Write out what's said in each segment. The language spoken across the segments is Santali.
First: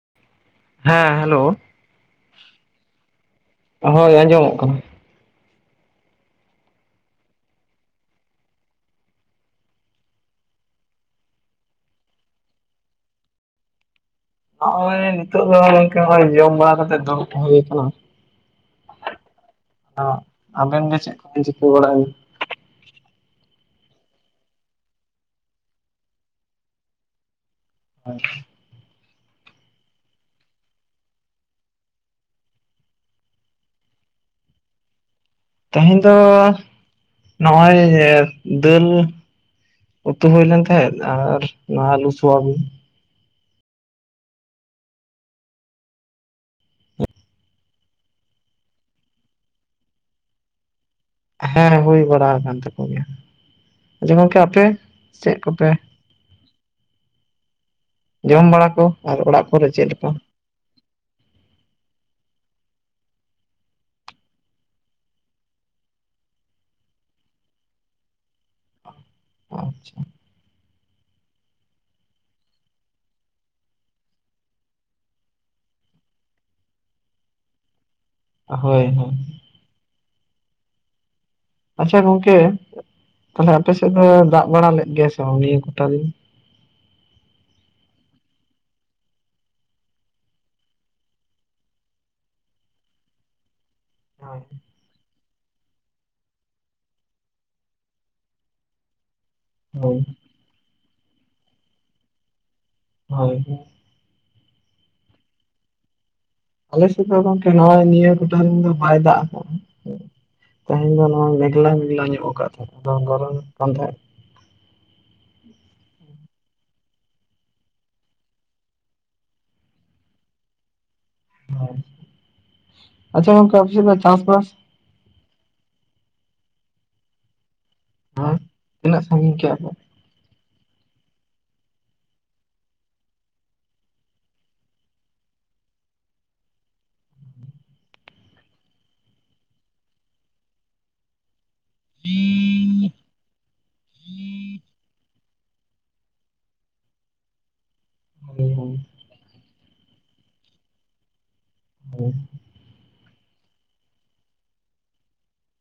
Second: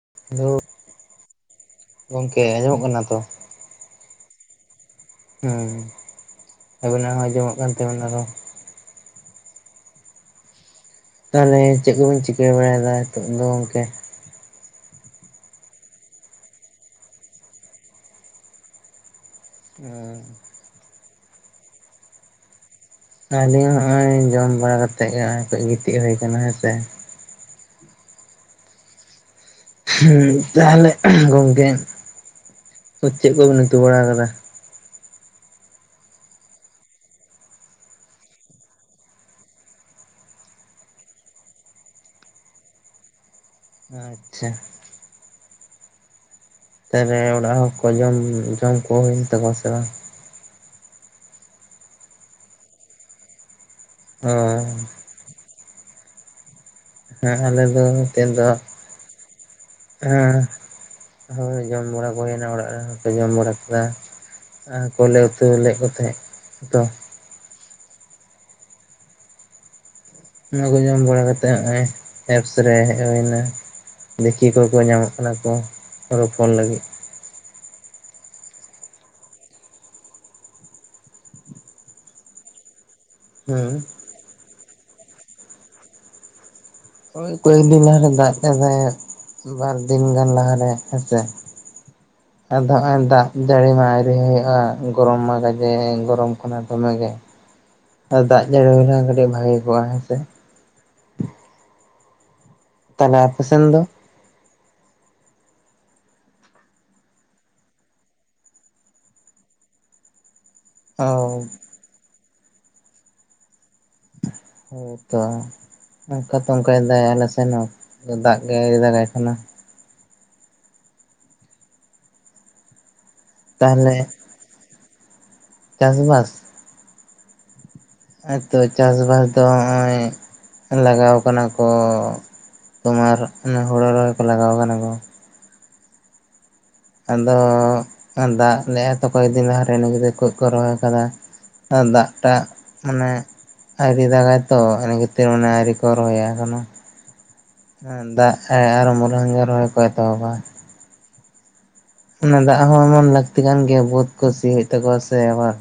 [unintelligible] ᱦᱮᱸ ᱦᱮᱞᱳ ᱜᱚᱝᱠᱮ ᱟᱸᱡᱚᱢᱚᱜ ᱠᱟᱱᱟ ᱛᱚ ᱦᱳᱭ ᱟᱡᱚᱢᱚᱜ ᱠᱟᱱᱟ᱾ ᱦᱮᱸ ᱟᱵᱮᱱᱟᱜ ᱦᱚᱸ ᱟᱸᱡᱚᱢᱚᱜ ᱠᱟᱱ ᱛᱟᱦᱮᱱᱟ ᱨᱚᱲ ᱛᱟᱦᱚᱞᱮ ᱪᱮᱫ ᱠᱚᱵᱤᱧ ᱪᱤᱠᱟᱹ ᱵᱟᱲᱟᱭᱮᱫᱟ ᱱᱤᱛᱚᱜ ᱫᱚ ᱜᱚᱝᱠᱮ᱾ ᱱᱚᱜᱼᱚᱭ ᱱᱤᱛᱚᱜ ᱫᱚ ᱜᱚᱝᱠᱮ ᱱᱚᱜᱚᱭ ᱡᱚᱢ ᱵᱟᱲᱟ ᱠᱟᱛᱮᱜ ᱫᱩᱨᱩᱠ ᱦᱩᱭ ᱠᱟᱱᱟ᱾ ᱟᱸᱜ, ᱟᱵᱮᱱ ᱫᱚ ᱪᱮᱫ ᱠᱚᱵᱤᱱ ᱪᱤᱠᱟᱹ ᱵᱟᱲᱟᱭᱫᱟ? ᱟᱹᱞᱤᱧ ᱦᱚᱸᱜᱼᱚᱭ ᱡᱚᱢ ᱵᱟᱲᱟ ᱠᱟᱛᱮᱫ ᱜᱮ ᱱᱚᱜᱚᱭ ᱠᱟᱹᱡ ᱜᱤᱛᱤᱡ ᱦᱩᱭ ᱟᱠᱟᱱᱟ ᱦᱮᱸ ᱥᱮ᱾ [unintelligible] ᱦᱩᱸ ᱛᱟᱦᱚᱞᱮ ᱜᱚᱝᱠᱮ ᱪᱮᱫ ᱠᱚᱵᱤᱱ ᱩᱛᱩ ᱵᱟᱲᱟ ᱠᱟᱫᱟ ᱛᱮᱦᱮᱧ ᱫᱚ ᱱᱚᱜ-ᱚᱭ ᱫᱟᱹᱞ ᱩᱛᱩ ᱦᱩᱭᱳ ᱞᱮᱱ ᱛᱟᱦᱮᱸᱜ ᱟᱨ ᱱᱚᱣᱟ ᱟᱹᱞᱩ ᱥᱚᱣᱟ ᱵᱤᱱ ᱟᱪᱪᱷᱟ ᱛᱮ ᱨᱮ ᱚᱲᱟᱜ ᱦᱚᱲ ᱠᱚ ᱡᱚᱢ ᱡᱚᱢ ᱠᱚ ᱦᱩᱭᱮᱱ ᱛᱟᱠᱚᱣᱟ ᱥᱮ ᱵᱟᱝ? ᱦᱮᱸ ᱦᱩᱭ ᱵᱟᱲᱟ ᱟᱠᱟᱱ ᱛᱟᱠᱚ ᱜᱮᱭᱟ ᱟᱫᱚ ᱚ ᱜᱚᱝᱠᱮ ᱟᱯᱮ ᱦᱮᱸ ᱪᱮᱫ ᱠᱚᱯᱮ ᱦᱮᱸ ᱟᱞᱮ ᱫᱚ ᱡᱚᱢ ᱫᱚ ᱵᱟᱲᱟ ᱠᱚ, ᱟᱨ ᱚᱲᱟᱜ ᱠᱚᱨᱮ ᱪᱮᱫ ᱞᱮᱠᱟ? ᱦᱮᱸ ᱦᱳᱭ ᱡᱚᱢ ᱵᱟᱲᱟ ᱠᱚ ᱦᱩᱭᱱᱟ ᱚᱲᱟᱜ ᱨᱮᱱ ᱨᱮᱦᱚᱸ ᱡᱚᱢ ᱵᱟᱲᱟ ᱠᱮᱫᱟ᱾ ᱟᱨ ᱠᱚᱞᱮ ᱩᱛᱩ ᱞᱮᱫ ᱠᱚ ᱛᱟᱦᱮᱸᱫ ᱛᱚ ᱟᱪᱪᱷᱟ᱾ ᱚᱱᱟ ᱠᱚ ᱡᱚᱢ ᱵᱟᱲᱟ ᱠᱟᱛᱮᱫ ᱦᱚᱸᱜ-ᱚᱭ ᱮᱯᱥ ᱨᱮ ᱦᱮᱡ ᱦᱩᱭ ᱮᱱᱟ ᱫᱮᱠᱤ ᱚᱠᱚᱭ ᱠᱚ ᱧᱟᱢᱚᱜ ᱠᱟᱱᱟ ᱠᱚ ᱨᱚᱯᱚᱲ ᱞᱟᱹᱜᱤᱫ᱾ ᱦᱳᱭ ᱦᱳᱭ ᱟᱪᱪᱷᱟ ᱜᱚᱝᱠᱮ ᱛᱟᱦᱞᱮ ᱟᱯᱮ ᱦᱮᱸ ᱥᱮᱫ ᱫᱚ ᱫᱟᱜ ᱵᱟᱲᱟ ᱞᱮᱫ ᱜᱮᱭᱟ ᱥᱮ ᱵᱟᱝ ᱱᱤᱭᱟᱹ ᱠᱚᱴᱟᱫᱤᱱ? ᱳᱭ ᱠᱚᱭᱮᱠᱫᱤᱱ ᱞᱟᱦ ᱨᱮ ᱫᱟᱜ ᱜᱮ ᱛᱟᱸᱦᱮᱜ ᱵᱟᱨ ᱫᱤᱱ ᱜᱟᱱ ᱞᱟᱦᱟᱨ ᱨᱮ ᱦᱮᱸ ᱥᱮᱜ ᱟᱫᱚ ᱦᱚᱸᱜᱼᱚᱭ ᱫᱟᱜ ᱡᱟᱹᱲᱤ ᱢᱟ ᱟᱨᱤ ᱦᱩᱭᱩᱜᱼᱟ᱾ ᱜᱚᱨᱚᱢ ᱢᱟ ᱜᱟᱡᱮ ᱜᱚᱨᱚᱢ ᱠᱟᱱᱟ ᱫᱚᱢᱮ ᱜᱮ ᱟᱨ ᱫᱟᱜ ᱡᱟᱹᱲᱤ ᱦᱩᱭᱱᱟ ᱠᱟᱹᱴᱤᱡ ᱵᱷᱟᱜᱤ ᱠᱚᱣᱟᱜ ᱦᱳᱭ ᱥᱮ ᱛᱟᱦᱚᱞᱮ ᱦᱳᱭ ᱟᱯᱮ ᱥᱮᱱ ᱫᱚ? ᱟᱞᱮ ᱥᱮᱫ ᱫᱚ ᱜᱚᱝᱠᱮ ᱱᱚᱜᱼᱚᱭ ᱱᱤᱭᱟᱹ ᱠᱚᱴᱟᱫᱤᱱ ᱫᱚ ᱵᱟᱭ ᱫᱟᱜ ᱠᱟᱜᱼᱟ᱾ ᱛᱮᱦᱮᱧ ᱫᱚ ᱚ ᱱᱚᱣᱟ ᱢᱮᱜᱞᱟ ᱢᱮᱜᱞᱟ ᱧᱚᱜ ᱟᱠᱟᱫ ᱛᱟᱦᱮᱸᱫ ᱟᱫᱚ ᱜᱚᱨᱚᱢ ᱦᱮᱸ ᱛᱚ ᱚᱱᱠᱟ ᱛᱚ ᱚᱱᱠᱟᱭ ᱫᱟᱭ ᱟᱞᱮ ᱥᱮᱱ ᱦᱚᱸ ᱫᱟᱜ ᱜᱮ ᱟᱣᱨᱤ ᱫᱟᱜᱟᱭ ᱠᱟᱱᱟ᱾ ᱟᱪᱪᱷᱟ ᱜᱚᱝᱠᱮ ᱟᱯᱮ ᱥᱮ ᱫᱚ ᱛᱟᱦᱞᱮ ᱪᱟᱥᱵᱟᱥ ᱪᱟᱥᱵᱟᱥ ᱦᱮᱸ ᱦᱚᱭᱛᱳ ᱛᱤᱱᱟᱹᱜ ᱪᱟᱥᱵᱟᱥ ᱥᱟᱺᱜᱤᱧ ᱫᱚ ᱠᱮᱜᱼᱟ ᱱᱚᱜ-ᱚᱭ ᱞᱟᱜᱟᱣ ᱠᱟᱱᱟ ᱠᱚ, ᱛᱳᱢᱟᱨ ᱚᱱᱟ ᱦᱳᱲᱳ ᱨᱚᱦᱚᱭ ᱠᱚ ᱞᱟᱜᱟᱣ ᱠᱟᱱᱟ ᱠᱚ᱾ ᱟᱫᱚ ᱫᱟᱜ ᱞᱮᱜ-ᱟ ᱛᱚ ᱠᱚᱭᱮᱠ ᱫᱤᱱ ᱞᱟᱦᱟᱨᱮ ᱤᱱᱟᱹ ᱠᱚ ᱨᱚᱦᱚᱭ ᱟᱠᱟᱫᱟ᱾ ᱟᱨ ᱫᱟᱜ ᱴᱟᱜ ᱢᱟᱱᱮ ᱟᱭᱨᱤ ᱫᱟᱜᱟᱭ ᱛᱚ ᱟᱹᱨᱤ ᱠᱚ ᱨᱚᱦᱚᱭᱟ ᱟᱠᱟᱱᱟ ᱫᱟᱜ ᱯᱮ ᱟᱨᱚ ᱢᱟᱝ ᱜᱮ ᱨᱚᱦᱚᱭ ᱠᱚ ᱛᱚᱵᱟ ᱚᱱᱟ ᱫᱟᱜ ᱦᱚᱸ ᱮᱢᱚᱱ ᱞᱟᱹᱠᱛᱤ ᱠᱟᱱ ᱜᱮᱭᱟ ᱵᱟᱹᱛ ᱠᱚ ᱥᱤ ᱦᱩᱭᱩᱜ ᱛᱟᱠᱚᱣᱟ ᱥᱮ ᱟᱵᱟᱨ᱾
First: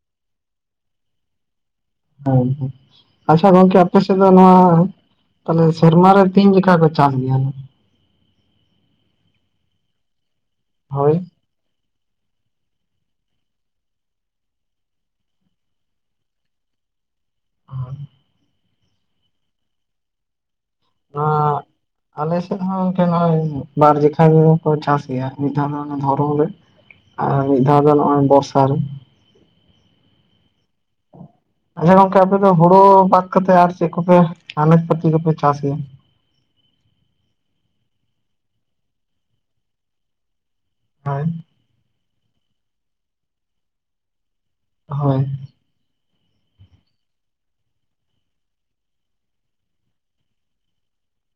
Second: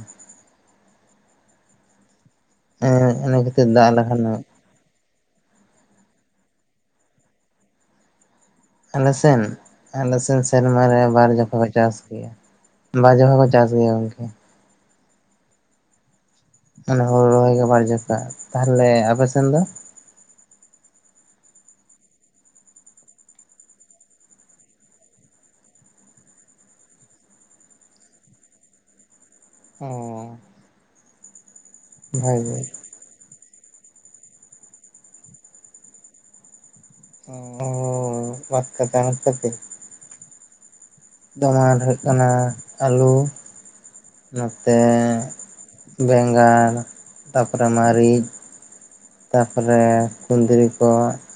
ᱦᱮᱸᱸ ᱤᱱᱟᱹ ᱟᱪᱷᱟ ᱠᱷᱟᱹᱛᱤᱨ ᱜᱚᱢᱠᱮ ᱫᱟᱜ ᱟᱯᱮ ᱥᱮᱫ ᱫᱚ ᱞᱮᱠᱷᱟᱱ ᱱᱚᱣᱟ ᱛᱟᱦᱚᱞᱮ ᱥᱮᱨᱢᱟᱨᱮ ᱛᱤᱱ ᱡᱚᱚᱠᱷᱠᱟ ᱪᱟᱥ ᱠᱚ ᱜᱮᱭᱟ ᱟᱞᱮᱥᱱ ᱟᱞᱮ ᱥᱮᱱ ᱥᱮᱨᱢᱟᱨᱮ ᱦᱳᱭ ᱵᱟᱨ ᱡᱚᱠᱷ ᱠᱚ ᱪᱟᱥ ᱜᱮᱭᱟ᱾ ᱵᱟᱡ ᱦᱚᱸ ᱠᱚ ᱪᱟᱥ ᱜᱮᱭᱟ ᱜᱚᱢᱠᱮ ᱮ ᱦᱩᱲᱩ ᱨᱚᱦᱚᱭ ᱜᱮ ᱵᱟᱨᱡᱚᱠᱟ ᱛᱟᱦᱚᱞᱮ ᱟᱯᱮ ᱥᱮᱱ ᱫᱚ [unintelligible] ᱟᱞᱮᱥᱮᱫ ᱦᱚᱸ ᱱᱚᱝᱠᱮ ᱱᱚᱜᱚᱭ ᱵᱟᱨ ᱡᱚᱠᱷᱟ ᱜᱮ ᱠᱚ ᱪᱟᱥ ᱜᱮᱭᱟ ᱢᱤᱫ ᱫᱷᱟᱣ ᱫᱚ ᱫᱷᱚᱨᱚᱢ ᱨᱮ ᱟᱨ ᱢᱤᱫ ᱫᱷᱟᱣ ᱫᱚ ᱱᱚᱜ-ᱚᱭ ᱵᱚᱨᱥᱟ ᱨᱮ ᱚ ᱟᱫᱚ ᱜᱚᱝᱠᱮ ᱟᱯᱮ ᱫᱚ ᱵᱷᱟᱜᱮ ᱦᱳᱲᱳ ᱵᱟᱫ ᱠᱟᱛᱮᱫ ᱟᱨ ᱪᱮᱫ ᱠᱚᱯᱮ ᱟᱱᱟᱡ ᱯᱟᱹᱛᱤ ᱠᱚᱯᱮ ᱪᱟᱥ ᱜᱮᱭᱟ? [inaudible] ᱠᱟᱛᱮ [inaudible] ᱦᱳᱭ ᱫᱚᱢᱮ ᱦᱩᱭᱩᱜ ᱠᱟᱱᱟ ᱟᱹᱞᱩ ᱱᱚᱛᱮ ᱦᱳᱭ ᱵᱮᱸᱜᱟᱲ ᱛᱟᱯ ᱨᱮ ᱢᱟᱹᱨᱤᱪ ᱛᱟᱯᱚᱨᱮ ᱠᱷᱫᱽᱨᱤ ᱠᱚ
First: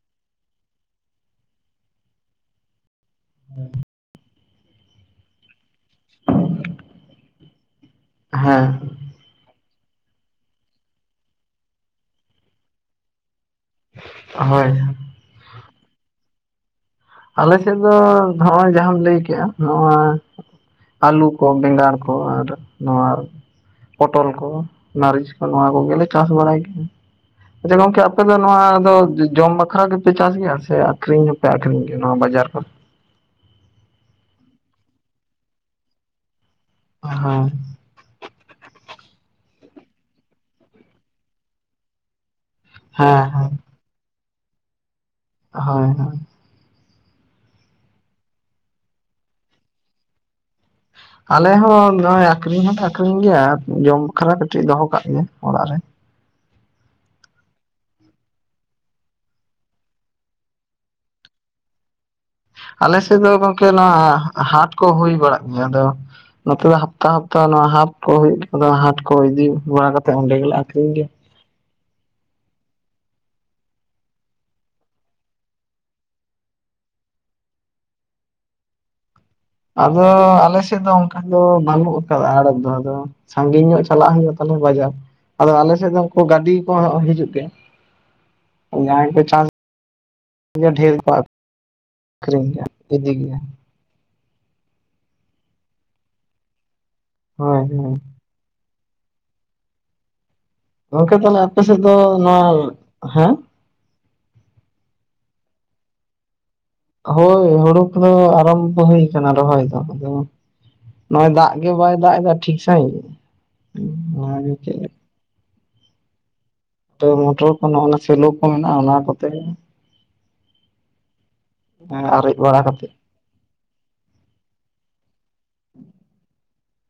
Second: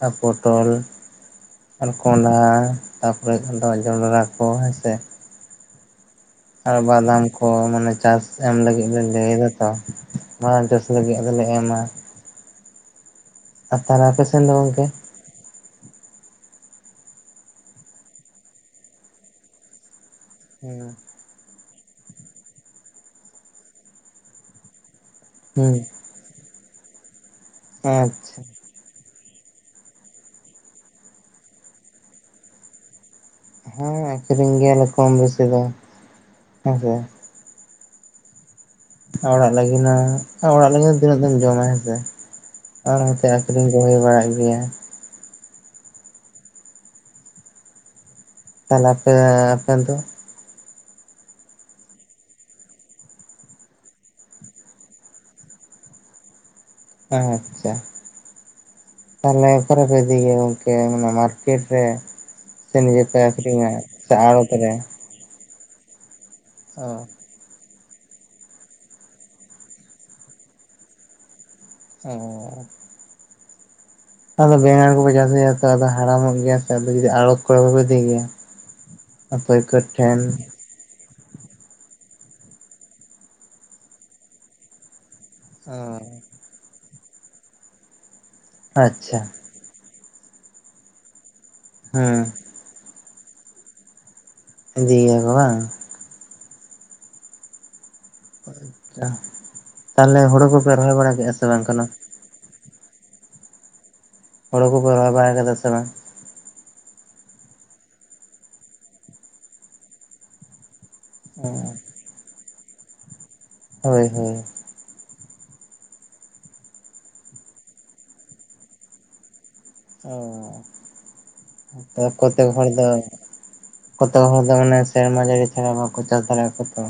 ᱟᱨ ᱯᱚᱴᱚᱞ ᱟᱨ ᱠᱚᱸᱰᱷᱟ ᱛᱟᱯᱚᱨᱮ ᱟᱫᱚ ᱡᱚᱱᱰᱨᱟ ᱠᱚ ᱦᱮᱸ ᱥᱮ ᱟᱨ ᱵᱟᱫᱟᱢ ᱠᱚ ᱢᱟᱱᱮ ᱪᱟᱥ ᱮᱢ ᱞᱟᱹᱜᱤᱫ ᱦᱮᱸ ᱵᱮᱱ ᱞᱟᱹᱭ ᱮᱫᱟ ᱛᱚ ᱢᱟ ᱪᱟᱥ ᱞᱟᱹᱜᱤᱫ ᱫᱚᱞᱮ ᱮᱢᱟ ᱟᱨ ᱛᱟᱨᱟ ᱟᱯᱮ ᱥᱮᱱ ᱫᱚ ᱦᱳᱭ ᱜᱚᱝᱠᱮ ᱟᱞᱮ ᱥᱮᱫ ᱫᱚ ᱱᱚᱜᱼᱚᱭ ᱡᱟᱦᱟᱢ ᱞᱟᱹᱭ ᱠᱮᱜᱼᱟ ᱱᱚᱜ-ᱚᱭ ᱦᱮᱸ ᱟᱹᱞᱩ ᱠᱚ ᱵᱮᱸᱜᱟᱲ ᱠᱚ ᱟᱨ ᱱᱚᱣᱟ ᱯᱚᱴᱚᱞ ᱠᱚ ᱢᱟᱹᱨᱤᱪ ᱠᱚ ᱱᱚᱣᱟ ᱦᱩᱸ ᱠᱚᱜᱮᱞᱮ ᱪᱟᱥ ᱵᱟᱲᱟᱭ ᱜᱤ ᱟᱪᱪᱷᱟ ᱜᱚᱢᱠᱮ ᱟᱯᱮ ᱫᱚ ᱱᱚᱶᱟ ᱫᱚ ᱡᱚᱢ ᱠᱷᱟᱲᱟᱝ ᱜᱮᱯᱮ ᱪᱟᱥ ᱜᱮᱭᱟ ᱥᱮ ᱟᱠᱷᱨᱤᱧ ᱦᱚᱸᱯᱮ ᱟᱠᱷᱨᱤᱧ ᱜᱮᱭᱟ ᱱᱚᱣᱟ ᱵᱟᱡᱟᱨ ᱠᱷᱚᱱ ᱦᱮᱸ ᱟᱠᱷᱨᱤᱧ ᱜᱮᱭᱟᱞᱮ ᱠᱚᱢ ᱵᱮᱥᱤ ᱫᱚ ᱦᱮᱸᱥᱮ ᱦᱮ ᱚᱲᱟᱜ ᱞᱟᱹᱜᱤᱫ ᱦᱚ ᱚᱲᱟᱜ ᱞᱟᱹᱜᱤᱫ ᱫᱚ ᱛᱤᱱᱟᱹᱜ ᱫᱚᱢ ᱡᱚᱢᱟ ᱦᱮᱸᱥᱮ ᱟᱨ ᱱᱚᱛ ᱦᱮᱸ ᱟᱠᱷᱨᱤᱧ ᱨᱚᱦᱚᱭ ᱵᱟᱲᱟᱜ ᱜᱮᱭᱟ ᱦᱳᱭ ᱦᱳᱭ ᱛᱟᱦᱚᱞᱮ ᱟᱯᱮ ᱟᱯᱮ ᱫᱚ ᱟᱞᱮ ᱦᱚ ᱱᱚᱜᱼᱚᱭ ᱟᱠᱷᱨᱤᱧ ᱦᱚᱸᱞᱮ ᱟᱠᱷᱨᱤᱧ ᱜᱮᱭᱟ ᱡᱚᱢ ᱵᱟᱠᱷᱟᱨᱟ ᱠᱟᱹᱴᱤᱡ ᱫᱚᱦᱚ ᱠᱟᱜ ᱜᱮᱭᱟ ᱚᱲᱟᱜ ᱨᱮ ᱦᱮ ᱟᱪᱪᱷᱟ ᱛᱟᱦᱚᱞᱮ ᱟᱠᱟᱨᱮᱯᱮ ᱩᱫᱤᱭ ᱜᱮᱭᱟ ᱜᱚᱝᱠᱮ ᱢᱟᱨᱠᱮᱴ ᱨᱮ ᱥᱮ ᱱᱤᱡᱮ ᱯᱮ ᱟᱞᱮᱥᱮᱫ ᱫᱚ ᱜᱚᱝᱠᱮ ᱟᱠᱷᱨᱤᱧᱟ ᱱᱚᱶᱟ ᱥᱮ ᱟᱲᱚᱛ ᱦᱟᱴ ᱨᱮ ᱠᱚ ᱦᱩᱭ ᱵᱟᱲᱟᱜ ᱜᱮᱭᱟ ᱟᱫᱚ ᱱᱚᱛᱮ ᱫᱚ ᱚ ᱦᱟᱯᱛᱟ ᱦᱟᱯ ᱛᱚ ᱱᱚᱣᱟ ᱦᱟᱴ ᱠᱚ ᱦᱩᱭᱩᱜ ᱠᱟᱱᱟ ᱦᱟᱴ ᱠᱚ ᱤᱫᱤ ᱵᱟᱲᱟ ᱠᱟᱛᱮᱫ ᱚᱸᱰᱮ ᱜᱮᱞᱮ ᱟᱠᱷᱨᱤᱧ ᱜᱮᱭᱟ ᱚ ᱟᱫᱚ ᱵᱮᱸᱜᱟᱲ ᱠᱚᱯᱮ ᱪᱟᱥ ᱜᱮᱭᱟ ᱛᱚ ᱟᱫᱚ ᱦᱟᱲᱟᱢᱚᱜ ᱜᱮᱭᱟ ᱥᱮ ᱟᱲᱚᱛ ᱠᱚᱨᱮ ᱵᱟᱠᱚ ᱤᱫᱤ ᱜᱮᱭᱟ ᱯᱟᱹᱭᱠᱟᱹᱨ ᱟᱫᱚ ᱴᱷᱮᱱ ᱟᱞᱮ ᱪᱮᱫ ᱫᱚ ᱚᱱᱠᱟ ᱫᱚ ᱵᱟᱹᱱᱩᱜ ᱟᱠᱟᱫᱟ ᱟᱲᱚᱛ ᱫᱚ ᱟᱫᱚ ᱥᱟᱺᱜᱤᱧ ᱧᱚᱜ ᱪᱟᱞᱟᱜ ᱦᱩᱭᱩᱜᱼᱟ ᱛᱟᱞᱮ ᱵᱟᱡᱟᱨ ᱟᱫᱚ ᱟᱞᱮ ᱚ ᱥᱮᱫ ᱫᱚ ᱜᱟᱹᱰᱤ ᱠᱚ ᱦᱤᱡᱩᱜ ᱜᱮᱭᱟ ᱡᱟᱦᱟᱸ ᱟᱪᱪᱷᱟ ᱠᱚ ᱪᱟᱥ ᱟᱫᱚ ᱰᱷᱮᱨ ᱦᱮᱸ ᱟᱠᱷᱨᱤᱧ ᱤᱫᱤ ᱜᱮᱭᱟ ᱤᱫᱤ ᱜᱮᱭᱟ ᱠᱚ ᱵᱟᱝ ᱦᱳᱭ ᱦᱳᱭ ᱟᱪᱪᱷᱟ ᱛᱟᱦᱞᱮ ᱦᱩᱲᱩ ᱠᱚ ᱜᱚᱝᱠᱮ ᱛᱟᱦᱞᱮ ᱟᱯᱮ ᱥᱮᱫ ᱫᱚ ᱱᱚᱶᱟ ᱦᱮᱸ ᱦᱳᱲᱳ ᱠᱚᱯᱮ ᱨᱚᱦᱚᱭ ᱵᱟᱲᱟ ᱟᱠᱟᱫᱟ ᱥᱮ ᱵᱟᱝ? ᱦᱳᱭ ᱦᱩᱲᱳ ᱠᱚᱫᱚ ᱟᱨᱟᱢᱵᱷᱚ ᱦᱩᱭ ᱟᱠᱟᱱᱟ ᱨᱚᱦᱚᱭ ᱫᱚ ᱟᱫᱚ ᱱᱚᱜᱼᱚᱭ ᱫᱟᱜ ᱜᱮ ᱵᱟᱭ ᱫᱟᱜ ᱮᱫᱟ ᱴᱷᱤᱠ ᱥᱟᱺᱦᱤᱡ ᱦᱳᱭ ᱦᱳᱭ ᱚᱱᱟᱜ ᱪᱮᱫ ᱢᱚᱴᱚᱨ ᱠᱚ ᱱᱚᱜ ᱥᱮᱞᱳ ᱠᱚ ᱢᱮᱱᱟᱜᱼᱟ ᱚᱱᱟ ᱠᱚᱛᱮ ᱚ ᱟᱨᱮᱡ ᱛᱚᱠᱚᱛᱮᱵ ᱵᱟᱲᱟ ᱦᱚᱲ ᱫᱚ ᱠᱟᱛᱮᱫ ᱠᱚᱛ ᱦᱚᱲ ᱫᱚ ᱢᱟᱱᱮ ᱥᱮᱨᱢᱟ ᱡᱟᱹᱲᱤ ᱪᱷᱟᱲᱟ ᱵᱟᱠᱚ ᱪᱟᱥ ᱫᱟᱲᱮᱭᱟᱜ-ᱟ ᱠᱚᱛᱚ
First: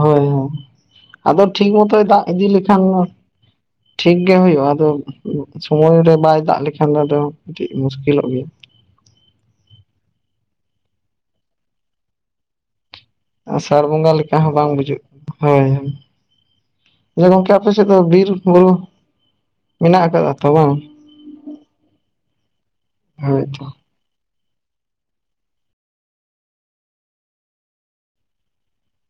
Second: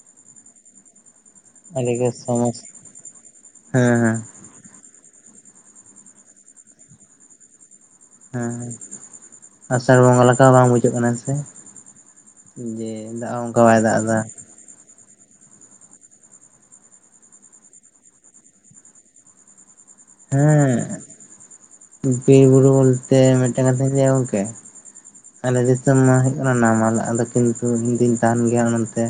ᱦᱳᱭ ᱦᱳᱭ ᱟᱫᱚ ᱴᱷᱤᱠ ᱟᱹᱰᱤ ᱢᱚᱛᱚᱭ ᱜᱮ ᱫᱟᱜ ᱤᱫᱤ ᱥᱚᱢᱚᱥᱥᱟ ᱞᱮᱠᱷᱟᱱ ᱦᱮᱸ ᱴᱷᱤᱠ ᱦᱮᱸ ᱜᱮ ᱦᱩᱭᱩᱜᱼᱟ ᱟᱫᱚ ᱥᱚᱢᱚᱭ ᱨᱮ ᱵᱟᱭ ᱫᱟᱜ ᱞᱮᱠᱷᱟᱱ ᱫᱚ ᱟᱫᱚ ᱠᱟᱹᱴᱤᱡ ᱢᱩᱥᱠᱤᱞ ᱦᱮᱸ ᱟᱥᱟᱲ ᱵᱚᱸᱜᱟ ᱞᱮᱠᱟ ᱵᱟᱝ ᱵᱩᱡᱷᱟᱹᱜ ᱠᱟᱱᱟ ᱥᱮ ᱡᱮ ᱫᱟᱜ ᱦᱚᱸ ᱚᱱᱠᱟ ᱵᱟᱭ ᱫᱟᱜ ᱮᱫᱟ ᱪᱮᱫ ᱦᱚᱸ ᱵᱟᱝ ᱵᱩᱡᱷᱟᱹᱜ ᱦᱳᱭ ᱮ ᱜᱚᱢᱠᱮ ᱟᱯᱮ ᱥᱮ ᱫᱚ ᱵᱤᱨ ᱵᱩᱨᱩ ᱢᱮᱱᱟᱜ ᱟᱠᱟᱫᱟ ᱛᱚ ᱵᱟᱝ ᱦᱮᱸ ᱵᱤᱨ ᱵᱩᱨᱩ ᱵᱚᱞᱛᱮ ᱦᱳᱭ ᱢᱤᱫᱴᱮᱱ ᱛᱚ ᱠᱟᱛᱷᱟᱹᱧ ᱞᱟᱹᱭᱟ ᱜᱚᱝᱠᱮ ᱟᱞᱮ ᱫᱤᱥᱚᱢ ᱢᱟ ᱦᱩᱭᱩᱜ ᱠᱟᱱᱟ ᱱᱟᱢᱟᱞ ᱫᱚ ᱠᱤᱱᱛᱩ ᱤᱧᱫᱩᱧ ᱛᱟᱦᱮᱱ ᱜᱮᱭᱟ ᱚᱱᱟᱛᱮ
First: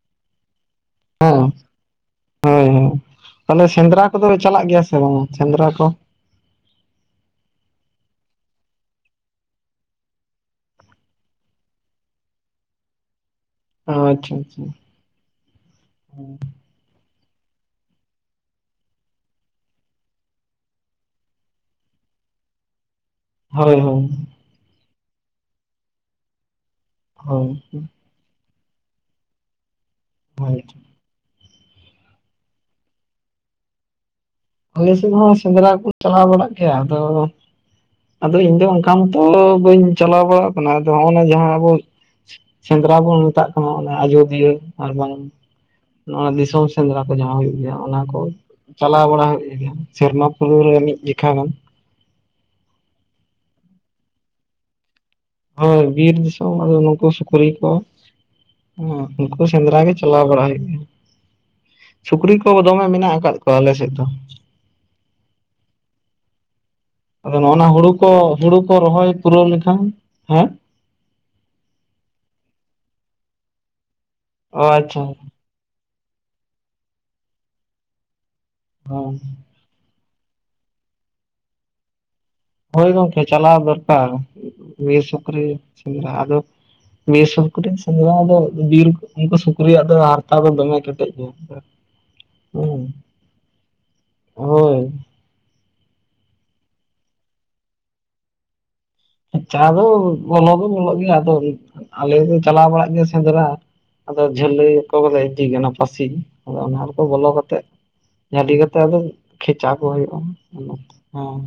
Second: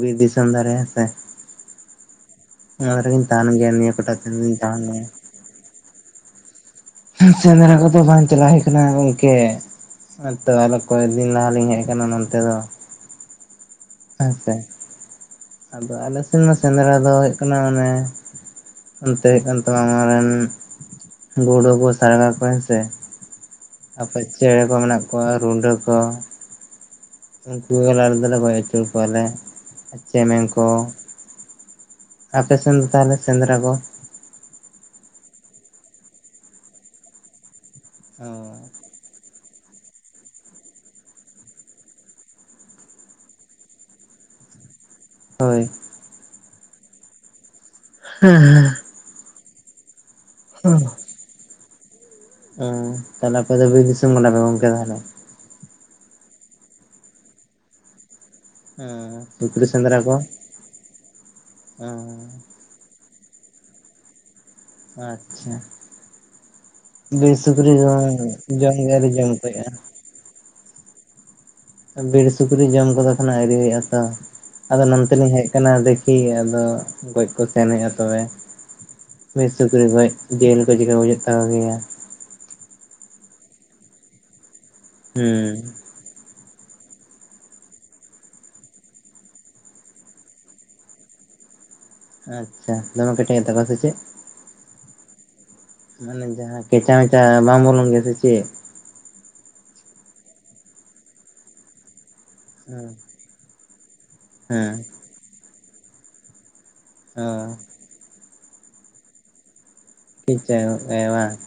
ᱵᱤᱨ ᱫᱤᱥᱚᱢ ᱫᱷᱟᱨᱮ ᱦᱮᱸ ᱥᱮ ᱦᱮᱸ ᱦᱚᱭ ᱦᱚᱭ ᱜᱤᱧ ᱛᱟᱦᱮᱱ ᱛᱟᱦᱚᱞᱮ ᱜᱮᱭᱟ ᱱᱤᱭᱟᱹ ᱥᱮᱸᱫᱽᱨᱟ ᱠᱚᱴᱟ ᱠᱚᱫᱚ ᱫᱤᱱ ᱞᱮ ᱫᱩᱧ ᱪᱟᱞᱟᱜ ᱛᱟᱦᱮᱱ ᱜᱮᱭᱟ ᱥᱮ ᱵᱟᱝ ᱟ ᱥᱮᱸᱫᱽᱨᱟ ᱠᱚ ᱥᱮᱸᱫᱽᱨᱟ ᱠᱚᱫᱚ ᱵᱟᱝ ᱪᱟᱞᱟᱣ ᱦᱩᱭ ᱠᱟᱱᱟ ᱜᱚᱝᱠᱮ ᱦᱮᱸ ᱛᱚ ᱟᱫᱚ ᱠᱚᱭ [unintelligible] ᱫᱤᱱ ᱞᱟᱦᱟ ᱞᱤᱧ ᱦᱮᱡ ᱠᱟᱱᱟ ᱱᱚᱱᱛᱮ ᱫᱚ ᱦᱮᱸ ᱟᱪᱪᱷᱟ ᱥᱮ ᱟᱪᱪᱷᱟ ᱟᱫᱚ ᱟᱞᱮ ᱥᱮᱱ ᱢᱟ ᱥᱮᱸᱫᱽᱨᱟ ᱫᱚ ᱦᱩᱭᱩᱜ ᱠᱟᱱᱟ ᱚᱱᱮ [unintelligible] ᱚᱱᱛᱮ ᱦᱩᱭᱩᱜ ᱠᱟᱱ ᱛᱟᱢᱟ ᱟᱢ ᱨᱮᱱ ᱜᱩᱰᱩ ᱠᱚ ᱥᱟᱨᱜᱟ ᱠᱚ ᱦᱮᱸ ᱥᱮ ᱦᱳᱭ ᱦᱳᱭ ᱟᱯᱮ ᱪᱮᱬᱮ ᱠᱚ ᱢᱮᱱᱟᱜ ᱠᱚᱣᱟ ᱨᱩᱸᱰᱟᱹ ᱠᱚ ᱦᱳᱭ ᱱᱩᱠᱩ ᱜᱮᱞᱮ ᱟᱞᱮ ᱫᱚᱞᱮ ᱜᱚᱡ ᱟᱹᱪᱩᱨ ᱠᱚᱣᱟ ᱞᱮ ᱪᱮᱢᱮᱝ ᱦᱳᱭ ᱠᱚ ᱟᱯᱮ ᱥᱮᱱ ᱫᱚ ᱛᱟᱦᱚᱞᱮ ᱥᱮᱸᱫᱽᱨᱟ ᱠᱚ ᱟᱞᱮ ᱥᱮᱫ ᱦᱚᱸ ᱥᱮᱸᱫᱽᱨᱟ ᱠᱚ ᱪᱟᱞᱟᱣ ᱵᱟᱲᱟᱜ ᱜᱮᱭᱟ ᱟᱫᱚ ᱟᱫᱚ ᱤᱧ ᱫᱚ ᱚᱱ [unintelligible] ᱟᱢ ᱛᱚ ᱵᱟᱹᱧ ᱪᱟᱞᱟᱣ ᱵᱟᱲᱟᱜ ᱠᱟᱱᱟ ᱟᱫᱚ ᱦᱚᱸᱜ ᱱᱚᱣᱟ ᱡᱟᱦᱟᱸ ᱟᱵᱚ ᱥᱮᱸᱫᱽᱨᱟ ᱵᱚᱱ ᱢᱮᱛᱟᱜ ᱠᱟᱱᱟ ᱚᱱᱟ ᱟᱡᱚᱫᱤᱭᱟᱹ ᱟᱨ ᱵᱟᱝ ᱦᱳᱭ [unintelligible] ᱱᱚᱣᱟ ᱫᱤᱥᱚᱢ ᱥᱮᱸᱫᱽᱨᱟ ᱠᱚ ᱡᱟᱸᱦᱟ ᱦᱩᱭᱩᱜ ᱜᱮᱭᱟ ᱚᱱᱟ ᱠᱚ ᱪᱟᱞᱟᱣ ᱵᱟᱲᱟ ᱦᱩᱭᱩᱜ ᱜᱮᱭᱟ ᱥᱮᱨᱢᱟ ᱯᱩᱨᱟᱹᱣ ᱨᱮ ᱢᱤᱫ ᱡᱮᱠᱷᱟ ᱜᱟᱱ ᱦᱮᱸ ᱛᱟᱦᱚᱞᱮ ᱟᱯᱮ ᱫᱚ ᱵᱤᱨ ᱫᱤᱥᱚᱢ ᱠᱟᱱᱟ ᱯᱮ ᱜᱚᱝᱠᱮ ᱛᱟᱦᱚᱞᱮ ᱦᱳᱭ ᱵᱤᱨ ᱫᱤᱥᱚᱢ ᱟᱫᱚ ᱱᱩᱠᱩ ᱥᱩᱠᱨᱤ ᱠᱚ ᱦᱩᱸ ᱩᱱᱠᱩ ᱥᱩᱠᱨᱤ ᱥᱮᱸᱫᱽᱨᱟ ᱜᱮ ᱠᱚ ᱪᱟᱞᱟᱣ ᱵᱟᱲᱟ ᱦᱩᱭᱩᱜᱼᱟ ᱚ ᱥᱩᱠᱨᱤ ᱠᱚ ᱫᱚᱢᱮ ᱢᱮᱱᱟᱜ ᱠᱟᱫ ᱠᱚᱣᱟ ᱟᱞᱮ ᱥᱮᱫ ᱫᱚ ᱟᱪᱪᱷᱟ ᱵᱤᱨ ᱟᱫᱚ ᱱᱚᱜ ᱥᱩᱠᱨᱤ ᱱᱚᱣᱟ ᱦᱩᱲᱩ ᱫᱚ ᱠᱚ ᱦᱩᱲᱩ ᱡᱚᱢ ᱜᱮ ᱠᱚ ᱟᱹᱣᱨᱤ ᱨᱚᱦᱚᱭ ᱡᱚᱢ ᱯᱩᱨᱟᱹᱣ ᱠᱚᱜᱼᱟ ᱞᱮᱠᱷᱟᱱ ᱦᱮᱸ ᱵᱤᱨ ᱥᱩᱠᱨᱤ ᱡᱚᱢ ᱠᱚᱫᱚ ᱠᱷᱟᱱ ᱟᱹᱣᱨᱤ ᱦᱩᱭᱩᱜ ᱟᱛᱚ ᱚ ᱟᱫᱚ ᱟᱪᱪᱷᱟ ᱱᱚᱱᱛᱮ ᱞᱤᱧ ᱦᱮᱜ [unintelligible] [unintelligible] ᱠᱟᱱᱟ ᱫᱮᱠᱷᱤ ᱟᱫᱚ ᱜᱚᱡ ᱠᱚ ᱥᱮᱱ ᱦᱩᱭᱩᱜᱼᱟ ᱛᱚᱵᱮ [unintelligible] ᱢᱤᱫ ᱥᱩᱠᱨᱤ ᱜᱚᱡ ᱡᱤᱞ ᱠᱚ ᱪᱮᱠᱟ ᱦᱩᱭᱩᱜᱜ ᱛᱟᱠᱚ ᱜᱮᱭᱟ ᱦᱳᱭ ᱜᱚᱝᱠᱮ ᱪᱟᱞᱟᱣ ᱫᱚᱨᱠᱟᱨ ᱵᱤᱨ ᱥᱩᱠᱨᱤ ᱦᱩᱸ ᱥᱮᱸᱫᱽᱨᱟ ᱟᱫᱚ ᱵᱤᱨ ᱥᱩᱠᱨᱤ ᱥᱮᱸᱫᱽᱨᱟ ᱫᱚ ᱵᱤᱨ ᱩᱱᱠᱩ ᱥᱩᱠᱨᱤᱭᱟᱜ ᱫᱚ ᱦᱟᱨᱛᱟ ᱫᱚ ᱫᱚᱢᱮ ᱠᱮᱴᱮᱡᱽ ᱜᱮᱭᱟ [inaudible] ᱟᱪᱪᱷᱟ ᱦᱩᱸ ᱫᱚᱢᱮ ᱠᱮᱴᱮᱡ ᱮᱱ ᱛᱟᱠᱚᱣᱟ ᱥᱮ ᱪᱮᱫ ᱦᱳᱭ ᱢᱟᱱᱮ ᱡᱟᱦᱟᱸ ᱠᱷᱮᱪᱟ ᱢᱮᱪᱟ ᱵᱟᱝ ᱵᱚᱞᱚᱱ ᱜᱮᱭᱟ ᱥᱮ ᱪᱮᱜ ᱠᱷᱮᱪᱟ ᱫᱚ ᱵᱚᱞᱚ ᱫᱚ ᱵᱚᱞᱚᱜ ᱜᱮᱭᱟ ᱟᱫᱚ ᱟᱞᱮ [unintelligible] ᱪᱟᱞᱟᱣ ᱵᱟᱲᱟᱜ ᱦᱮᱸ ᱜᱮᱭᱟ ᱥᱮᱸᱫᱽᱨᱟ ᱟᱫᱚ ᱡᱷᱟᱹᱞᱤ ᱦᱮᱸ ᱠᱚᱫᱚᱞᱮ ᱤᱫᱤ ᱜᱮᱭᱟ ᱚᱱᱟ ᱯᱟᱹᱥᱤ ᱟᱫᱚ ᱚᱱᱟ [unintelligible] ᱵᱚᱞᱚ ᱚ ᱠᱟᱛᱮᱜ ᱡᱷᱟᱞᱤ ᱠᱟᱛᱮ ᱟᱫᱚ ᱠᱷᱮᱪᱟ ᱠᱚ ᱦᱩᱭᱩᱜᱼᱟ ᱠᱮᱪᱟ ᱜᱚᱫ ᱠᱟᱭᱟ ᱵᱟᱝ ᱦᱮᱸ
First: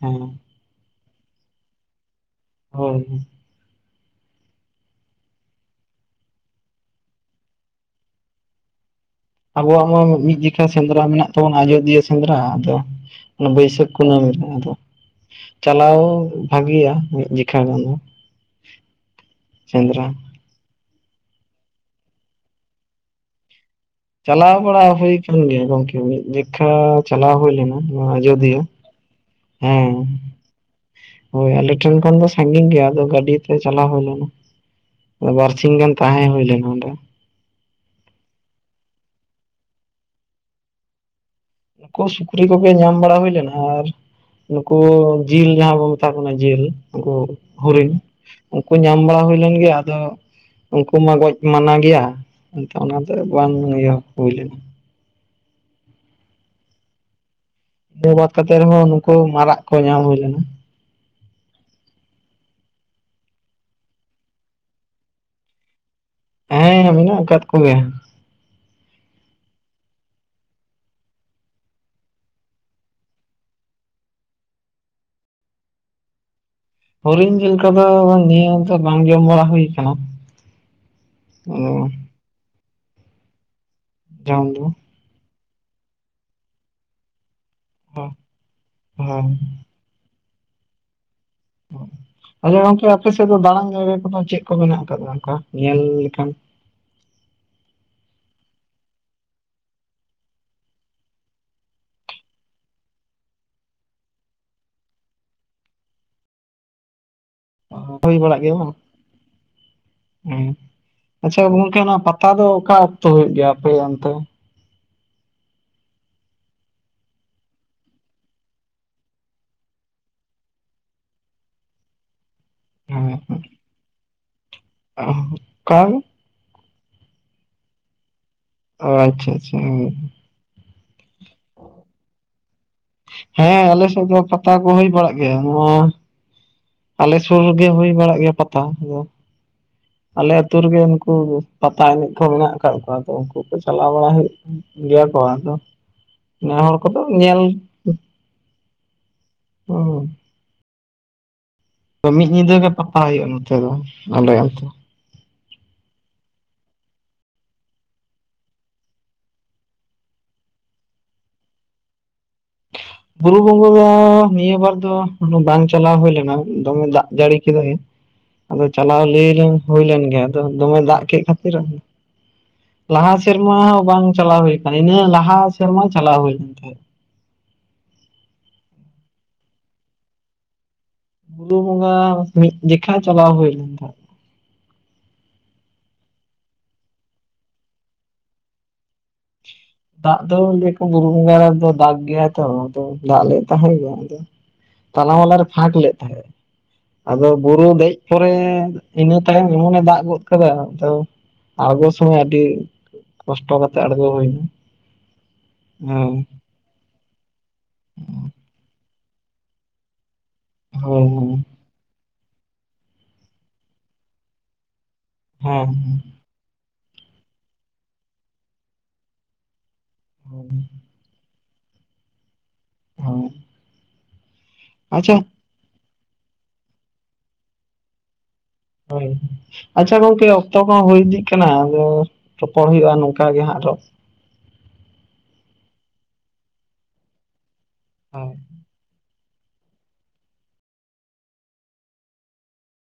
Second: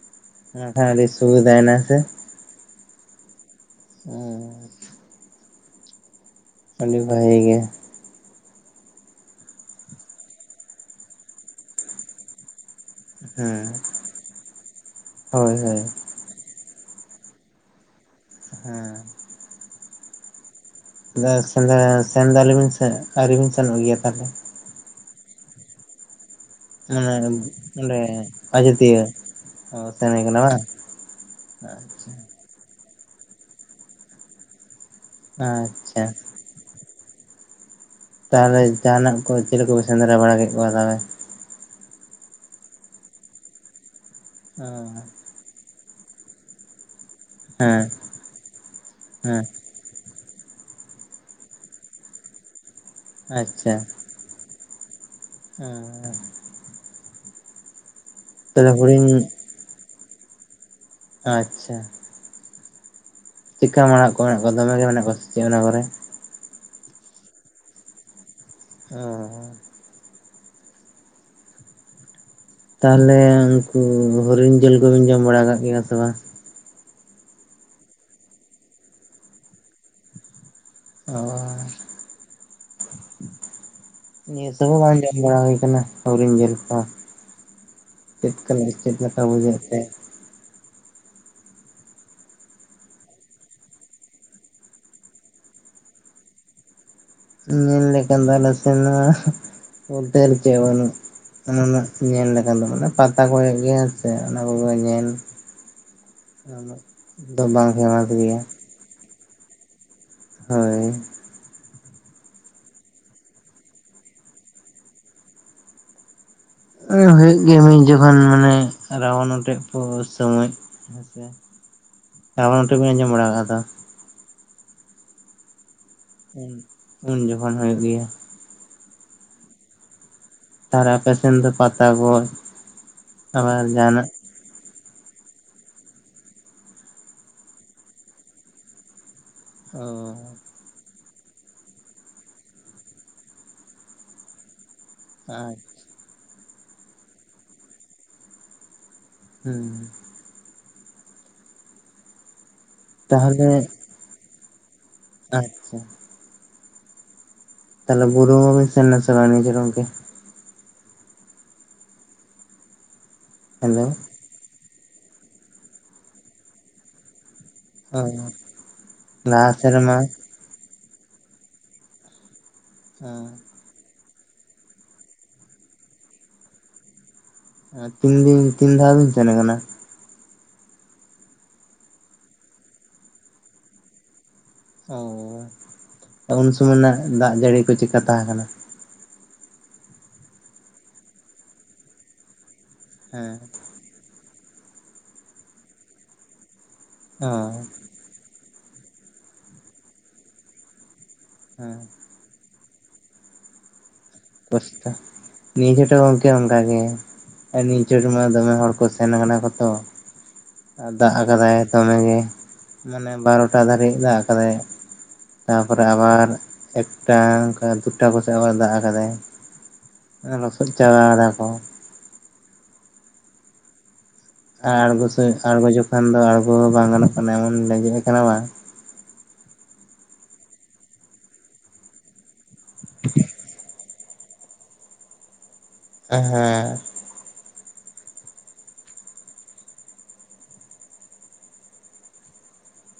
ᱦᱮᱸ ᱮᱱᱠᱷᱟᱱ ᱥᱩᱵᱤᱫᱷᱟ ᱱᱟ ᱥᱮ ᱦᱳᱭ [unintelligible] ᱩᱸ ᱟᱹᱰᱤ ᱵᱷᱟᱜᱮ ᱜᱮ ᱟᱵᱚᱣᱟᱜ ᱢᱟ ᱢᱤᱫ ᱡᱮᱠᱷᱟ ᱥᱮᱸᱫᱽᱨᱟ ᱢᱮᱱᱟᱜ ᱛᱟᱵᱚᱱᱟ ᱟᱡᱚᱫᱤᱭᱟᱹ ᱥᱮᱸᱫᱽᱨᱟ ᱟᱫᱚ [unintelligible] ᱦᱮᱸ ᱵᱟᱹᱭᱥᱟᱹᱠ ᱠᱩᱱᱟᱹᱢᱤ ᱨᱮ ᱟᱫᱚ ᱦᱳᱭ ᱦᱳᱭ ᱪᱟᱞᱟᱣ [unintelligible] ᱵᱷᱟᱜᱤᱭᱟ ᱢᱤᱫ ᱡᱮᱠᱷᱟ ᱜᱟᱱ ᱫᱚ ᱦᱮᱸ ᱥᱮᱸᱫᱽᱨᱟ ᱥᱮᱸᱫᱽᱨᱟ ᱥᱮᱱ ᱫᱚ [inaudible] ᱟᱣᱨᱤ ᱵᱤᱱ ᱥᱮᱱᱚᱜ ᱜᱮᱭᱟ ᱛᱟᱦᱚᱞᱮ? ᱪᱟᱞᱟᱣ ᱵᱟᱲᱟ ᱦᱩᱭ ᱠᱟᱱ ᱜᱮᱭᱟ ᱜᱚᱝᱠᱮ ᱢᱤᱫᱼᱫᱤ [unintelligible] [unintelligible] ᱟᱪᱪᱷᱟ ᱢᱟᱱᱮ ᱪᱟᱞᱟᱣ ᱦᱩᱭ ᱞᱮᱱᱟ ᱚᱸᱰᱮ ᱱᱚᱣᱟ ᱟᱡᱚᱫᱤᱭᱟᱹ ᱚ ᱦᱮᱸ ᱥᱮᱱ ᱦᱩᱭ ᱠᱟᱱᱟ ᱵᱟᱝ? ᱦᱳᱭ ᱟᱞᱮ ᱴᱷᱮᱱ ᱠᱷᱚᱱ ᱫᱚ ᱥᱟᱺᱜᱤᱧ ᱜᱮᱭᱟ ᱟᱫᱚ ᱜᱟᱹᱰᱤ ᱛᱮ ᱪᱟᱞᱟᱣ ᱦᱩᱭ ᱞᱮᱱᱟ ᱵᱟᱹᱨᱥᱤᱧ ᱜᱟᱱ ᱟᱪᱪᱷᱟ ᱛᱟᱦᱮᱸ ᱦᱩᱭ ᱞᱮᱱᱟ ᱚᱸᱰᱮ [unintelligible] ᱛᱟᱦᱞᱮ ᱡᱟᱸᱦᱟᱱᱟᱜ ᱠᱚ ᱪᱤᱞᱤ ᱠᱚ ᱵᱤᱱ ᱥᱮᱸᱫᱽᱨᱟ ᱵᱟᱲᱟ ᱠᱮᱫ ᱠᱚᱣᱟ ᱛᱟᱦᱞᱮ ᱱᱩᱠᱩ ᱥᱩᱠᱨᱤ ᱠᱚᱜᱮ ᱧᱟᱢ ᱵᱟᱲᱟ ᱦᱩᱭ ᱞᱮᱱᱟ ᱟᱨ ᱱᱩᱠᱩ ᱡᱤᱞ ᱡᱟᱦᱟᱸ ᱵᱚᱱ ᱢᱮᱛᱟ ᱠᱚ ᱠᱟᱱᱟ ᱡᱤᱞ ᱩᱱᱠᱩ ᱦᱮᱸ ᱦᱚᱨᱤᱱ ᱩᱱᱠᱩ ᱧᱟᱢ ᱵᱟᱲᱟ ᱦᱩᱭ ᱦᱮᱸ ᱞᱮᱱ ᱜᱮᱭᱟ ᱟᱫᱚ ᱩᱱᱠᱩ ᱢᱟ ᱜᱚᱡ ᱢᱟᱱᱟ ᱜᱮᱭᱟ ᱮᱱᱛᱮ ᱚᱱᱟ ᱫᱚ ᱵᱟᱝ ᱤᱭᱟᱹ ᱦᱩᱭ ᱞᱮᱱᱟ ᱦᱟᱸ ᱫᱚ ᱵᱟᱜ ᱠᱟᱛᱮ ᱛᱟᱦᱚᱞᱮ ᱨᱮᱦᱚᱸ ᱱᱩᱠᱩ ᱦᱩᱰᱤᱧ ᱢᱟᱨᱟᱜ ᱠᱚ ᱧᱟᱢ ᱦᱩᱭ ᱞᱮᱱᱟ᱾ ᱟᱪᱷᱟ ᱪᱤᱠᱟᱹ ᱢᱮᱱᱟᱜ ᱠᱚᱣᱟ ᱫᱚᱢᱮ ᱢᱮᱱᱟᱜ ᱠᱚᱣᱟ ᱥᱮ ᱪᱮᱫ ᱚᱱᱟ ᱠᱚᱨᱮ? ᱦᱮᱸ ᱢᱮᱱᱟᱜ ᱟᱠᱟᱫ ᱠᱚᱜᱮᱭᱟ᱾ ᱚᱸ ᱛᱟᱦᱚᱞᱮ ᱩᱱᱠᱩ ᱦᱚᱨᱤᱱ ᱡᱤᱞ ᱠᱚᱵᱤᱱ ᱡᱚᱢ ᱵᱟᱲᱟ ᱟᱠᱟᱫ ᱜᱮᱭᱟ ᱥᱮ ᱵᱟᱝ? ᱦᱚᱨᱤᱱ ᱡᱮᱞ ᱠᱚᱫᱚ ᱱᱤᱭᱟᱹ ᱵᱟᱝ ᱡᱚᱢ ᱵᱟᱲᱟ ᱦᱩᱭᱩ ᱟᱠᱟᱱᱟ ᱚᱨᱻ ᱟᱫᱚ ᱡᱚᱢ ᱫᱚ ᱱᱤᱛᱚᱜ ᱦᱚᱸ ᱵᱟᱝ ᱡᱚᱢ ᱵᱟᱲᱟ ᱦᱚᱭ ᱟᱠᱟᱱᱟ ᱟᱶᱨᱤᱧ ᱡᱮᱢᱟ ᱦᱳᱭ [unintelligible] ᱪᱮᱫ ᱞᱮᱠᱟ ᱵᱩᱡᱷᱟ. ᱜ ᱛᱮ? ᱟᱪᱷᱟ ᱜᱚᱝᱠᱮ ᱟᱯᱮ ᱥᱮᱫ ᱫᱚ ᱫᱟᱬᱟᱱ ᱡᱟᱭᱜᱟ ᱠᱚᱫᱚ ᱪᱮᱫ ᱠᱚ ᱢᱮᱱᱟᱜ ᱟᱠᱟᱫᱟ ᱚᱱᱠᱟ ᱧᱮᱞ ᱞᱮᱠᱷᱟᱱ? ᱧᱮᱞ ᱞᱮᱠᱟᱱᱟᱜ ᱟᱞᱮᱥᱮᱫ ᱢᱟ ᱫᱚᱨ ᱜᱮ ᱵᱟᱱᱩᱜᱼᱟ᱾ ᱚᱱᱟ ᱨᱮᱱᱟᱜ ᱧᱮᱞ ᱞᱮᱠᱟ ᱫᱚ ᱵᱟᱝ ᱯᱟᱛᱟ ᱠᱚ ᱨᱮ ᱜᱮ ᱦᱮᱸ ᱥᱮ ᱚᱱᱟ ᱠᱚᱜᱮ ᱧᱮᱞ ᱦᱩᱭ [unintelligible] ᱵᱟᱲᱟᱜ ᱜᱮᱭᱟ ᱵᱟᱝ ᱦᱳᱭ ᱟᱪᱷᱟ ᱜᱚᱝᱠᱮ ᱚᱱᱟ ᱯᱟᱛᱟ ᱫᱚ ᱚᱠᱟ ᱚᱠᱛᱚ ᱦᱩᱭᱩᱜ ᱜᱮᱭᱟ ᱟᱯᱮ ᱚᱱᱛᱮ? ᱦᱩᱭᱩᱜ ᱜᱮᱭᱟ ᱢᱤᱫ ᱡᱚᱠᱷᱚᱱ ᱢᱟᱱᱮ ᱨᱟᱵᱟᱱ ᱚᱴᱮᱡ ᱠᱚ ᱥᱚᱢᱚᱭ [unintelligible] ᱨᱟᱵᱚᱱ ᱚᱴᱮᱡ ᱵᱤᱱ ᱟᱡᱚᱢ ᱵᱟᱨᱟ ᱟᱠᱟᱫᱟ? [unintelligible] ᱚᱱᱠᱟ ᱜᱮ ᱩᱱ ᱡᱚᱠᱷᱚᱱ ᱦᱩᱭᱩᱜ ᱜᱮᱭᱟ ᱚ ᱟᱪᱷᱟ ᱟᱪᱷᱟ ᱟᱨ ᱟᱯᱮ ᱥᱮᱱ ᱫᱚ ᱯᱟᱛᱟ ᱜᱚᱡ ᱦᱮᱸ ᱟᱞᱮᱥᱮᱫ ᱫᱚ ᱯᱟᱛᱟ ᱠᱚ ᱦᱩᱭ ᱵᱟᱲᱟᱜ ᱜᱮᱭᱟ ᱱᱚᱜ ᱚᱸᱭ᱾ ᱟᱞᱮ ᱥᱩᱨ ᱨᱮᱜᱮ ᱦᱩᱭ ᱵᱟᱲᱟᱜ ᱜᱮᱭᱟ ᱯᱟᱛᱟ ᱫᱚ ᱚ ᱟᱛᱩ ᱨᱮ ᱜᱮ ᱱᱩᱠᱩ ᱯᱟᱛᱟ ᱮᱱᱮᱡ ᱠᱚ ᱢᱮᱱᱟᱜ ᱟᱠᱟᱫ ᱠᱚᱣᱟ ᱟ ᱩᱱᱠᱩ ᱠᱚ ᱪᱟᱞᱟᱣ ᱵᱟᱲᱟ ᱦᱩᱭᱩᱜ ᱜᱮᱭᱟ ᱠᱚ ᱟᱫᱚ ᱱᱮ ᱦᱚᱲ ᱠᱚᱫᱚ ᱧᱮᱞ ᱦᱮᱸ ᱛᱚ ᱢᱤᱫ ᱧᱤᱫᱟᱹ ᱜᱮ ᱯᱟᱛᱟ ᱦᱩᱭᱩᱜᱼᱟ ᱱᱚᱛᱮ ᱫᱚ ᱟᱞᱮ ᱚᱱᱛᱮ ᱟᱪᱷᱟ ᱛᱟᱦᱚᱞᱮ ᱵᱩᱨᱩ ᱦᱚᱸᱵᱤ ᱥᱮᱱ ᱞᱮᱱᱟ ᱱᱤᱭᱟ. ᱡᱷᱤᱠᱟ. ᱜᱚᱢᱠᱮ ᱵᱩᱨᱩ ᱵᱚᱸᱜᱚ ᱦᱮᱞᱳ ᱫᱚ ᱱᱤᱭᱟᱹ ᱵᱟᱨ ᱫᱚ ᱵᱟᱝ ᱪᱟᱞᱟᱣ ᱦᱩᱭ ᱞᱮᱱᱟ ᱫᱚᱢᱮ ᱫᱟᱜ ᱡᱟᱹᱲᱤ ᱠᱮᱫᱟᱭ ᱟᱫᱚ ᱪᱟᱞᱟᱣ ᱞᱟᱹᱭ ᱞᱮ ᱞᱟᱦᱟ ᱦᱩᱭ ᱥᱮᱨᱢᱟ ᱞᱮᱱ ᱜᱮᱭᱟ ᱟᱫᱚ ᱫᱚᱢᱮ ᱫᱟᱜ ᱠᱮᱫ ᱠᱷᱟᱹᱛᱤᱨ ᱞᱟᱦᱟ ᱥᱮᱨᱢᱟ ᱦᱚᱸ ᱵᱟᱝ ᱪᱟᱞᱟᱣ ᱦᱩᱭ ᱟᱠᱟᱱᱟ ᱤᱱᱟᱹ ᱞᱟᱦᱟ ᱥᱮᱨᱢᱟ ᱪᱟᱞᱟᱣ ᱦᱩᱭ ᱞᱮᱱ ᱛᱟᱦᱮᱸᱫ ᱛᱤᱱ ᱫᱤᱱ ᱛᱤᱱ ᱫᱷᱟᱣ ᱵᱤᱱ ᱥᱮᱱ ᱟᱠᱟᱱᱟ? ᱵᱩᱨᱩ ᱵᱚᱸᱜᱟ ᱢᱤᱫ ᱡᱮᱠᱷᱟ ᱪᱟᱞᱟᱣ ᱦᱩᱭ ᱞᱮ ᱛᱟᱦᱮᱸᱫ ᱚ ᱩᱱ ᱥᱚᱢᱚᱭ ᱨᱮᱱᱟᱜ ᱫᱟᱜ ᱡᱟᱹᱲᱤ ᱠᱚ ᱪᱮᱜᱠᱟ ᱛᱟᱦᱮᱸ ᱠᱟᱱᱟ ᱫᱟᱜ ᱫᱚ ᱞᱟᱹᱭ ᱟᱠᱚ ᱵᱩᱨᱩ ᱵᱚᱸᱜᱟ ᱨᱮᱫᱚ ᱫᱟᱜ ᱜᱮᱭᱟ ᱛᱚ ᱟᱫᱚ ᱫᱟᱜ ᱦᱮᱸ ᱞᱮ ᱛᱟᱦᱮᱸ ᱜᱮ ᱟᱫᱚ ᱛᱟᱞᱟ ᱢᱟᱞᱟᱨᱮ ᱯᱷᱟᱸᱠ ᱞᱮᱫ ᱛᱟᱦᱮᱸᱫ, ᱟᱫᱚ ᱚ ᱵᱩᱨᱩ ᱫᱮᱡ ᱯᱚᱨᱮ ᱤᱱᱟᱹ ᱛᱟᱭᱚᱢ ᱮᱢᱚᱱ ᱮ ᱫᱟᱜ ᱜᱚᱫ ᱠᱟᱫᱟ ᱛᱚ ᱦᱮᱸ ᱟᱬᱜᱚ ᱥᱚᱢᱚᱭ ᱟᱹᱰᱤ ᱠᱚᱥᱴᱚ ᱠᱟᱛᱮ ᱟᱬᱜᱚ ᱦᱩᱭ ᱮᱱᱟ ᱱᱤᱭᱟᱹ ᱠᱚᱴᱟ ᱜᱚᱢᱠᱮ ᱚᱱᱠᱟᱜᱮ ᱧᱤᱫᱟ ᱥᱚᱢᱚᱭ ᱫᱚᱢᱮ ᱦᱚᱲ ᱠᱚ ᱥᱮᱱ ᱠᱟᱱᱟ ᱠᱚ ᱛᱚ ᱟ ᱦᱳᱭ ᱫᱟᱜ ᱟᱠᱟᱫᱟᱭ ᱫᱚᱢᱮᱜᱮ ᱢᱟᱱᱮ ᱵᱟᱨᱚᱴᱟ ᱫᱷᱟᱹᱨᱤᱡ ᱫᱟᱜ ᱠᱟᱫᱟᱭ᱾ ᱦᱮᱸ ᱛᱟᱯᱚᱨᱮ ᱟᱵᱟᱨ ᱮᱠᱴᱟ ᱚᱱᱠᱟ ᱫᱩᱴᱟ ᱠᱚᱥᱮᱡ ᱟᱵᱟᱨ ᱫᱟᱜ ᱠᱟᱫᱟᱭ᱾ ᱞᱚᱥᱚᱫ ᱪᱟᱵᱟ ᱟᱠᱟᱫᱟ ᱠᱚ [unintelligible] ᱟᱨ ᱟᱬᱜᱚ ᱟᱪᱪᱷᱟ ᱟᱬᱜᱚ ᱡᱚᱠᱷᱟᱱ ᱫᱚ ᱟᱬᱜᱚ ᱦᱚᱸ ᱵᱟᱝ ᱜᱟᱱᱚᱜ ᱠᱟᱱᱟ ᱮᱢᱚᱱ ᱞᱮᱸᱡᱮᱫ ᱠᱟᱱᱟ ᱵᱟᱝ ᱦᱳᱭ ᱟᱪᱪᱷᱟ ᱜᱚᱝᱠᱮ ᱚᱠᱛᱚ ᱠᱚᱦᱚᱸ ᱦᱳᱭ ᱤᱫᱤᱜ ᱠᱟᱱᱟ ᱟᱫᱚ ᱨᱚᱯᱚᱲ ᱦᱩᱭᱩᱜᱼᱟ ᱱᱚᱝᱠᱟ ᱜᱮ ᱦᱟᱸᱜ ᱟᱨᱚ ᱦᱮᱸ [unintelligible]